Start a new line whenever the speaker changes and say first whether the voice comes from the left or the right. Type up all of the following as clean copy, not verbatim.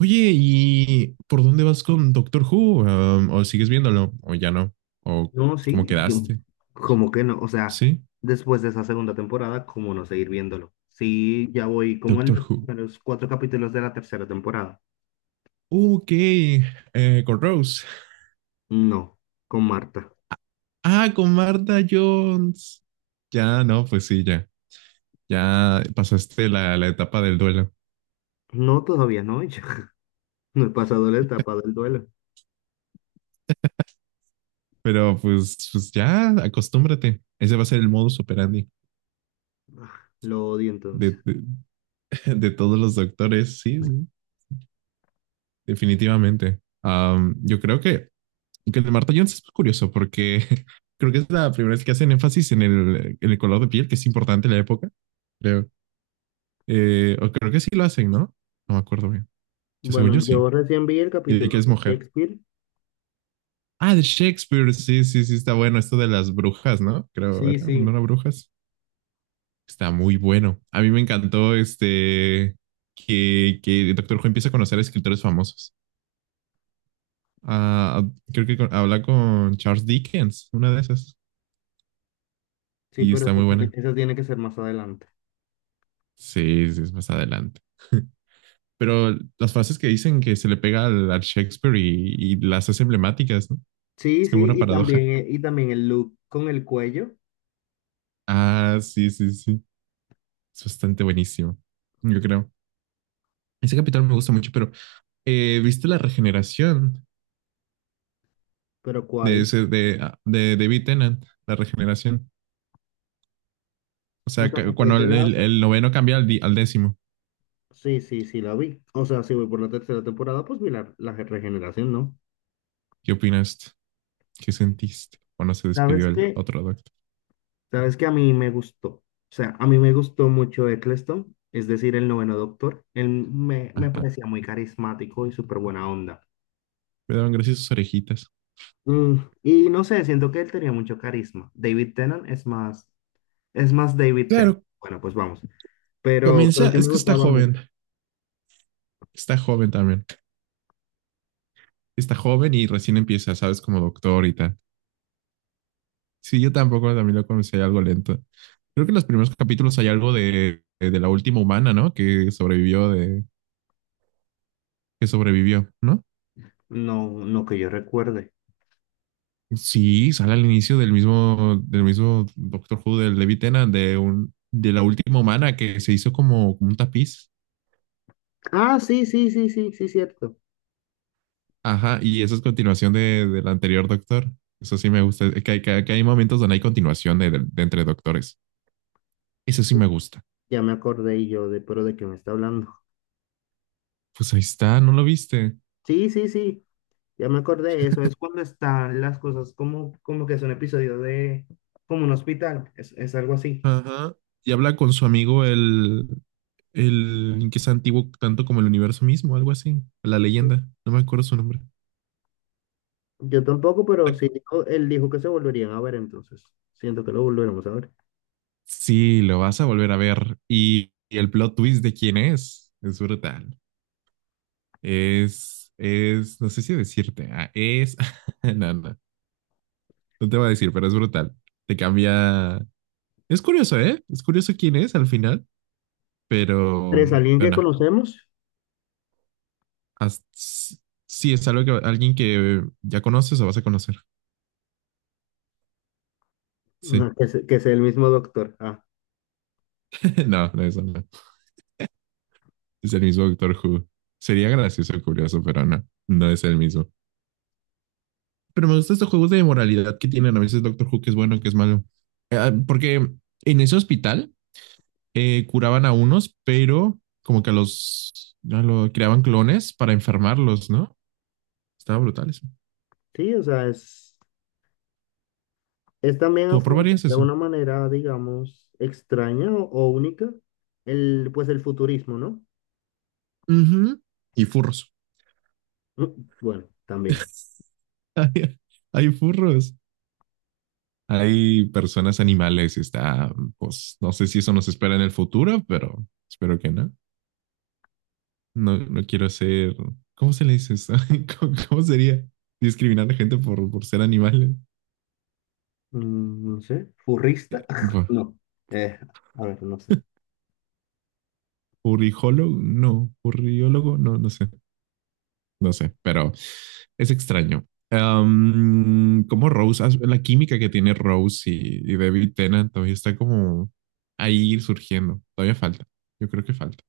right: Oye, ¿y por dónde vas con Doctor Who? ¿O sigues viéndolo? ¿O ya no? ¿O
left: No,
right: cómo
left: sí,
right: quedaste?
left: como que no, o sea,
right: ¿Sí?
left: después de esa segunda temporada, ¿cómo no seguir viéndolo? Sí, ya voy como en
right: Doctor
left: los
right: Who.
left: primeros cuatro capítulos de la tercera temporada.
right: Ok, con Rose.
left: No, con Marta.
right: Ah, con Martha Jones. Ya, no, pues sí, ya. Ya pasaste la etapa del duelo.
left: No, todavía no, ya no he pasado la etapa del duelo.
right: Pero pues ya, acostúmbrate. Ese va a ser el modus operandi
left: Ah, lo odio
right: de,
left: entonces.
right: de, de todos los doctores. Sí, sí, definitivamente. Yo creo que el de Marta Jones es curioso porque creo que es la primera vez que hacen énfasis en el color de piel, que es importante en la época, creo. O creo que sí lo hacen, ¿no? No me acuerdo bien. Yo, según
left: Bueno,
right: yo, sí.
left: yo recién vi el
right: Y de
left: capítulo
right: que es
left: de
right: mujer.
left: Shakespeare.
right: Ah, de Shakespeare. Sí, sí, sí, está bueno. Esto de las brujas, ¿no? Creo,
left: Sí,
right: ¿verdad?
left: sí,
right: ¿No las brujas? Está muy bueno. A mí me encantó este que el Doctor Who empieza a conocer a escritores famosos. Ah, creo que habla con Charles Dickens, una de esas.
left: sí,
right: Y
left: pero
right: está
left: eso
right: muy
left: tiene,
right: buena.
left: eso tiene que ser más adelante.
right: Sí, sí, es más adelante. Pero las frases que dicen que se le pega al Shakespeare y las hace emblemáticas, ¿no?
left: Sí,
right: Es como
left: sí,
right: una
left: y
right: paradoja.
left: también, y también el look con el cuello,
right: Ah, sí, sí, sí. Es bastante buenísimo, yo creo. Ese capítulo me gusta mucho, pero ¿viste la regeneración
left: pero
right: de
left: ¿cuál?
right: ese, de David Tennant? La regeneración. O
left: O
right: sea,
left: sea, lo
right: que
left: que es
right: cuando
left: de
right: el, el-
left: lado.
right: el noveno cambia al décimo,
left: Sí, sí, sí, la vi. O sea, si voy por la tercera temporada, pues vi la regeneración, ¿no?
right: ¿qué opinas? ¿Qué sentiste cuando se despidió
left: ¿Sabes
right: el
left: qué?
right: otro doctor?
left: ¿Sabes qué? A mí me gustó. O sea, a mí me gustó mucho Eccleston, es decir, el noveno doctor. Él me
right: Ajá.
left: parecía muy carismático y súper buena onda.
right: Me daban gracias sus orejitas.
left: Mm, y no sé, siento que él tenía mucho carisma. David Tennant es más David Tennant.
right: Claro,
left: Bueno, pues vamos. Pero,
right: comienza,
left: pero sí
right: es
left: me
right: que está
left: gustaba mucho.
right: joven. Está joven también. Está joven y recién empieza, ¿sabes? Como doctor y tal. Sí, yo tampoco también lo conocí algo lento. Creo que en los primeros capítulos hay algo de la última humana, ¿no? Que que sobrevivió, ¿no?
left: No, no que yo recuerde.
right: Sí, sale al inicio del mismo Doctor Who del David Tennant, de la última humana que se hizo como, como un tapiz.
left: Ah, sí, sí, sí, sí, sí, cierto.
right: Ajá, y eso es continuación de, del anterior Doctor. Eso sí me gusta. Que, hay momentos donde hay continuación de entre doctores. Eso sí me gusta.
left: Ya me acordé y yo de, pero ¿de qué me está hablando?
right: Pues ahí está, ¿no lo viste?
left: Sí, sí, sí, ya me acordé eso. Es cuando están las cosas como que es un episodio como un hospital, es algo así.
right: Ajá. Y habla con su amigo el que es antiguo tanto como el universo mismo, algo así. La
left: Sí.
right: leyenda. No me acuerdo su nombre.
left: Yo tampoco,
right: ¿Te
left: pero sí,
right: acu-
left: él dijo que se volverían a ver, entonces siento que lo volveremos a ver.
right: Sí, lo vas a volver a ver. Y el plot twist de quién es. Es brutal. No sé si decirte. No, no, no te voy a decir, pero es brutal. Te cambia. Es curioso, ¿eh? Es curioso quién es al final, pero,
left: ¿Tres, alguien
right: pero
left: que
right: no.
left: conocemos?
right: Haz- sí, es algo que alguien que ya conoces o vas a conocer. Sí.
left: No, que sea el mismo doctor. Ah,
right: No, no es, no. Es el mismo Doctor Who. Sería gracioso y curioso, pero no, no es el mismo. Pero me gustan estos juegos de moralidad que tienen a veces Doctor Who, que es bueno, que es malo. Porque en ese hospital curaban a unos, pero como que a los ya lo, creaban clones para enfermarlos, ¿no? Estaba brutal eso.
left: sí, o sea, es también
right: ¿Tú
left: afrontar
right: aprobarías
left: de
right: eso?
left: una manera, digamos, extraña o única pues el futurismo, ¿no?
right: Ujú. Y furros.
left: Mm, Bueno, también.
right: Hay, hay furros. Hay personas animales. Y está, pues, no sé si eso nos espera en el futuro, pero espero que no. No, no quiero ser. ¿Cómo se le dice eso? ¿Cómo sería? ¿Discriminar a gente por ser animales?
left: No sé, furrista.
right: Buah.
left: No. Eh, a ver, no sé.
right: ¿Purijólogo? No. ¿Puriólogo? No, no sé. No sé, pero es extraño. Como Rose, la química que tiene Rose y David Tennant todavía está como ahí surgiendo. Todavía falta. Yo creo que falta.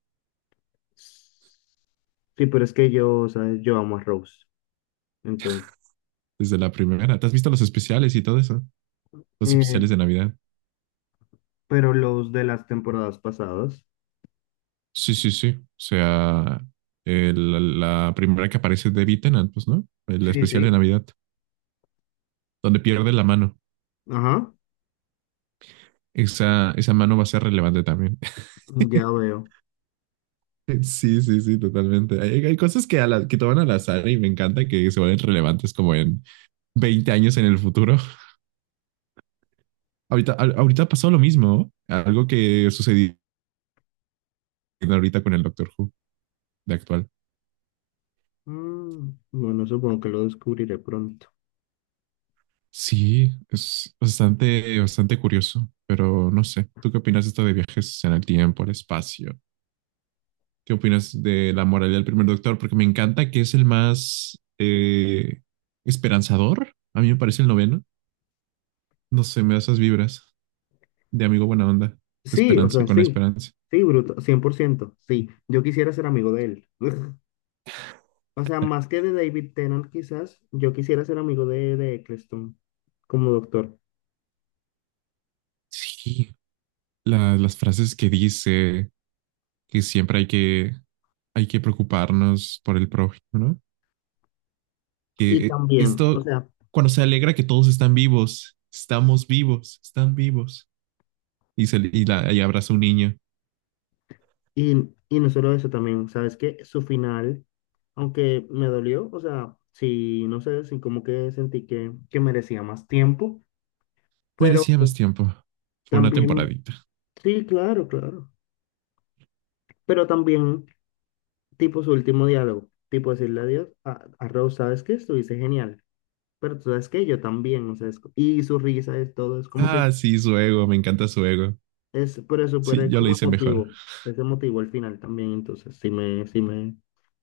left: Sí, pero es que yo, ¿sabes? Yo amo a Rose. Entonces,
right: Desde la primera. ¿Te has visto los especiales y todo eso? Los
left: eh,
right: especiales de Navidad.
left: pero los de las temporadas pasadas.
right: Sí, sí, sí. O sea, la primera que aparece es David Tennant, pues, ¿no? El
left: Sí,
right: especial de
left: sí.
right: Navidad, donde pierde la mano.
left: Ajá,
right: Esa mano va a ser relevante también.
left: ya veo.
right: Sí, sí, sí, totalmente. Hay cosas que toman al azar y me encanta que se vuelven relevantes como en 20 años en el futuro. Ahorita, ahorita pasó lo mismo, algo que sucedió ahorita con el Doctor Who de actual.
left: Bueno, supongo que lo descubriré pronto.
right: Sí, es bastante, bastante curioso, pero no sé. ¿Tú qué opinas de esto de viajes en el tiempo, el espacio? ¿Qué opinas de la moralidad del primer doctor? Porque me encanta que es el más esperanzador. A mí me parece el noveno. No sé, me da esas vibras de amigo buena onda.
left: Sí, o
right: Esperanza
left: sea,
right: con
left: sí.
right: esperanza.
left: Sí, bruto, 100%. Sí, yo quisiera ser amigo de él. O sea, más que de David Tennant, quizás, yo quisiera ser amigo de Eccleston como doctor.
right: Sí, las frases que dice que siempre hay que preocuparnos por el prójimo, ¿no?
left: Y
right: Que
left: también, o
right: esto,
left: sea,
right: cuando se alegra que todos están vivos, estamos vivos, están vivos. Y abraza a un niño.
left: y no solo eso también, ¿sabes qué? Su final, aunque me dolió, o sea, sí, no sé, sí como que sentí que merecía más tiempo, pero
right: Merecía más tiempo. Fue una temporada.
left: también, sí, claro, claro, pero también, tipo su último diálogo, tipo decirle adiós a Rose, ¿sabes qué? Estuviste genial, pero tú sabes que yo también, o sea, y su risa es todo, es como que,
right: Ah, sí, su ego, me encanta su ego.
left: pero es
right: Sí,
left: súper
right: yo lo
left: como
right: hice mejor.
left: emotivo, es emotivo al final también, entonces sí me, sí me,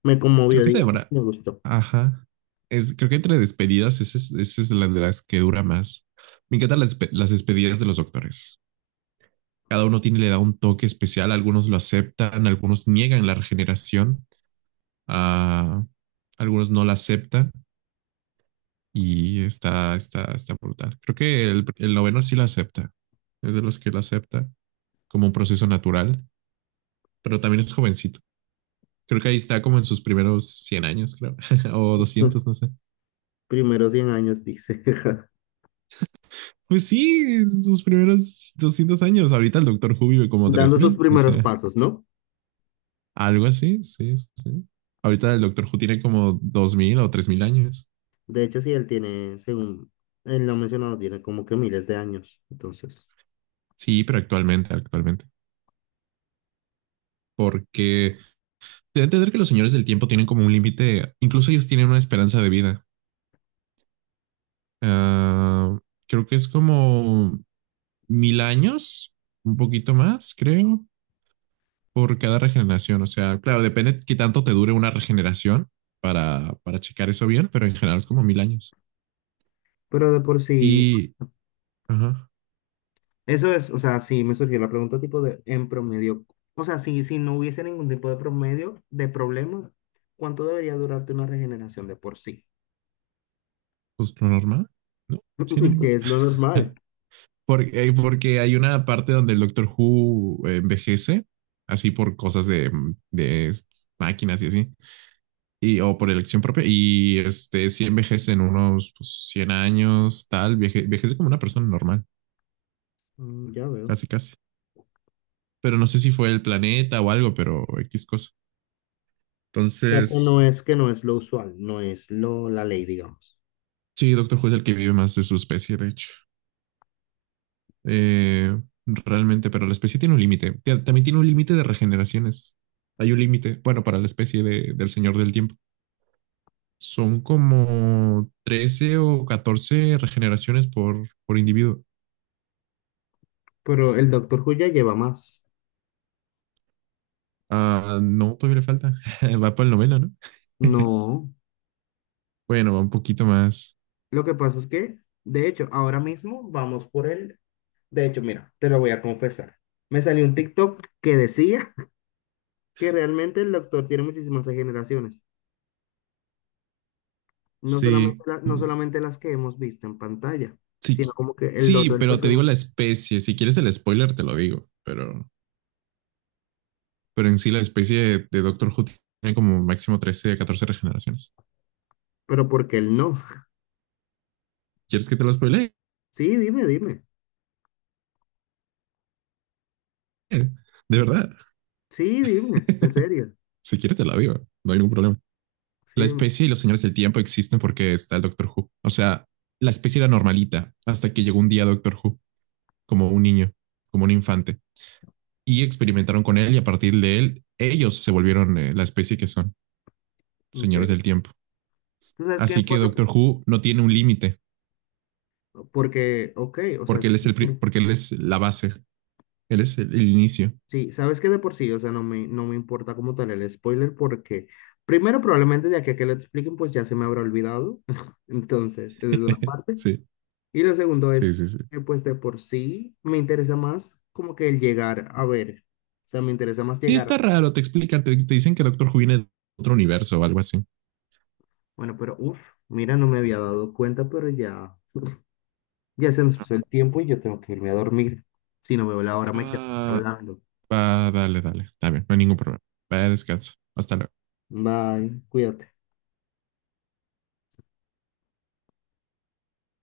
left: me
right: Creo
left: conmovió,
right: que se
left: digamos,
right: demora.
left: me gustó.
right: Ajá. Creo que entre despedidas, esa es la de las que dura más. Me encantan las despedidas de los doctores. Cada uno tiene, le da un toque especial. Algunos lo aceptan, algunos niegan la regeneración, ah, algunos no la aceptan y está brutal. Creo que el noveno sí la acepta. Es de los que la acepta como un proceso natural, pero también es jovencito. Creo que ahí está como en sus primeros 100 años, creo, o 200 no sé.
left: Primeros 100 años, dice.
right: Pues sí, sus primeros 200 años. Ahorita el Doctor Who vive como tres
left: Dando sus
right: mil o
left: primeros
right: sea,
left: pasos, ¿no?
right: algo así, sí, sí, sí. Ahorita el Doctor Who tiene como 2000 o 3000 años.
left: De hecho, sí, él tiene, según él lo ha mencionado, tiene como que miles de años. Entonces,
right: Sí, pero actualmente, actualmente. Porque debe entender que los señores del tiempo tienen como un límite, incluso ellos tienen una esperanza de vida. Ah, creo que es como 1000 años, un poquito más, creo. Por cada regeneración. O sea, claro, depende qué tanto te dure una regeneración para checar eso bien, pero en general es como 1000 años.
left: pero de por sí,
right: Y, ajá,
left: eso es, o sea, sí me surgió la pregunta tipo de, en promedio, o sea, si no hubiese ningún tipo de promedio de problemas, ¿cuánto debería durarte una regeneración de por sí?
right: pues lo normal, ¿no? Cien
left: Que
right: años.
left: es lo normal.
right: Porque, porque hay una parte donde el Doctor Who envejece, así por cosas de máquinas y así, o por elección propia, y si envejece en unos pues, 100 años, tal, envejece como una persona normal,
left: Ya veo.
right: casi, casi. Pero no sé si fue el planeta o algo, pero X cosa.
left: O sea, que
right: Entonces,
left: no es, que no es lo usual, no es la ley, digamos.
right: sí, Doctor Who es el que vive más de su especie, de hecho. Eh, Realmente, pero la especie tiene un límite. También tiene un límite de regeneraciones. Hay un límite, bueno, para la especie del Señor del Tiempo. Son como 13 o 14 regeneraciones por individuo.
left: Pero el Doctor Who ya lleva más.
right: Ah, no, todavía le falta. Va para el noveno, ¿no?
left: No,
right: Bueno, va un poquito más.
left: lo que pasa es que, de hecho, ahora mismo vamos por el... De hecho, mira, te lo voy a confesar. Me salió un TikTok que decía que realmente el doctor tiene muchísimas regeneraciones. No
right: Sí,
left: solamente, no
right: mm,
left: solamente las que hemos visto en pantalla,
right: sí,
left: sino como que el
right: sí,
left: otro del
right: pero te digo la
left: personaje.
right: especie. Si quieres el spoiler, te lo digo, pero en sí la especie de Doctor Who tiene como máximo 13 a 14 regeneraciones.
left: Pero porque él no.
right: ¿Quieres que te lo spoile?
left: Sí, dime, dime.
right: De verdad.
left: Sí, dime. En serio.
right: Si quieres te la vivo, no hay ningún problema.
left: Sí,
right: La
left: dime.
right: especie y los señores del tiempo existen porque está el Doctor Who. O sea, la especie era normalita hasta que llegó un día Doctor Who, como un niño, como un infante, y experimentaron con él y a partir de él ellos se volvieron la especie que son, señores del
left: Increíble.
right: tiempo.
left: ¿Tú sabes quién?
right: Así que Doctor Who no tiene un límite
left: Porque, ok, o sea,
right: porque él es la base, él es el inicio.
left: sí, sabes que de por sí, o sea, no me importa como tal el spoiler porque primero probablemente de aquí a que lo expliquen pues ya se me habrá olvidado, entonces, esa es una parte.
right: Sí.
left: Y lo segundo
right: Sí,
left: es
right: sí, sí.
left: que pues de por sí me interesa más como que el llegar a ver, o sea, me interesa más
right: Sí,
left: llegar.
right: está raro, te explican, te dicen que Doctor Who viene de otro universo o algo así.
left: Bueno, pero uff, mira, no me había dado cuenta, pero ya se nos pasó el tiempo y yo tengo que irme a dormir. Si no veo la hora me quedo
right: Ah,
left: hablando.
right: Ah, dale, dale, está bien, no hay ningún problema. Vaya, descansa. Hasta luego.
left: Bye, cuídate.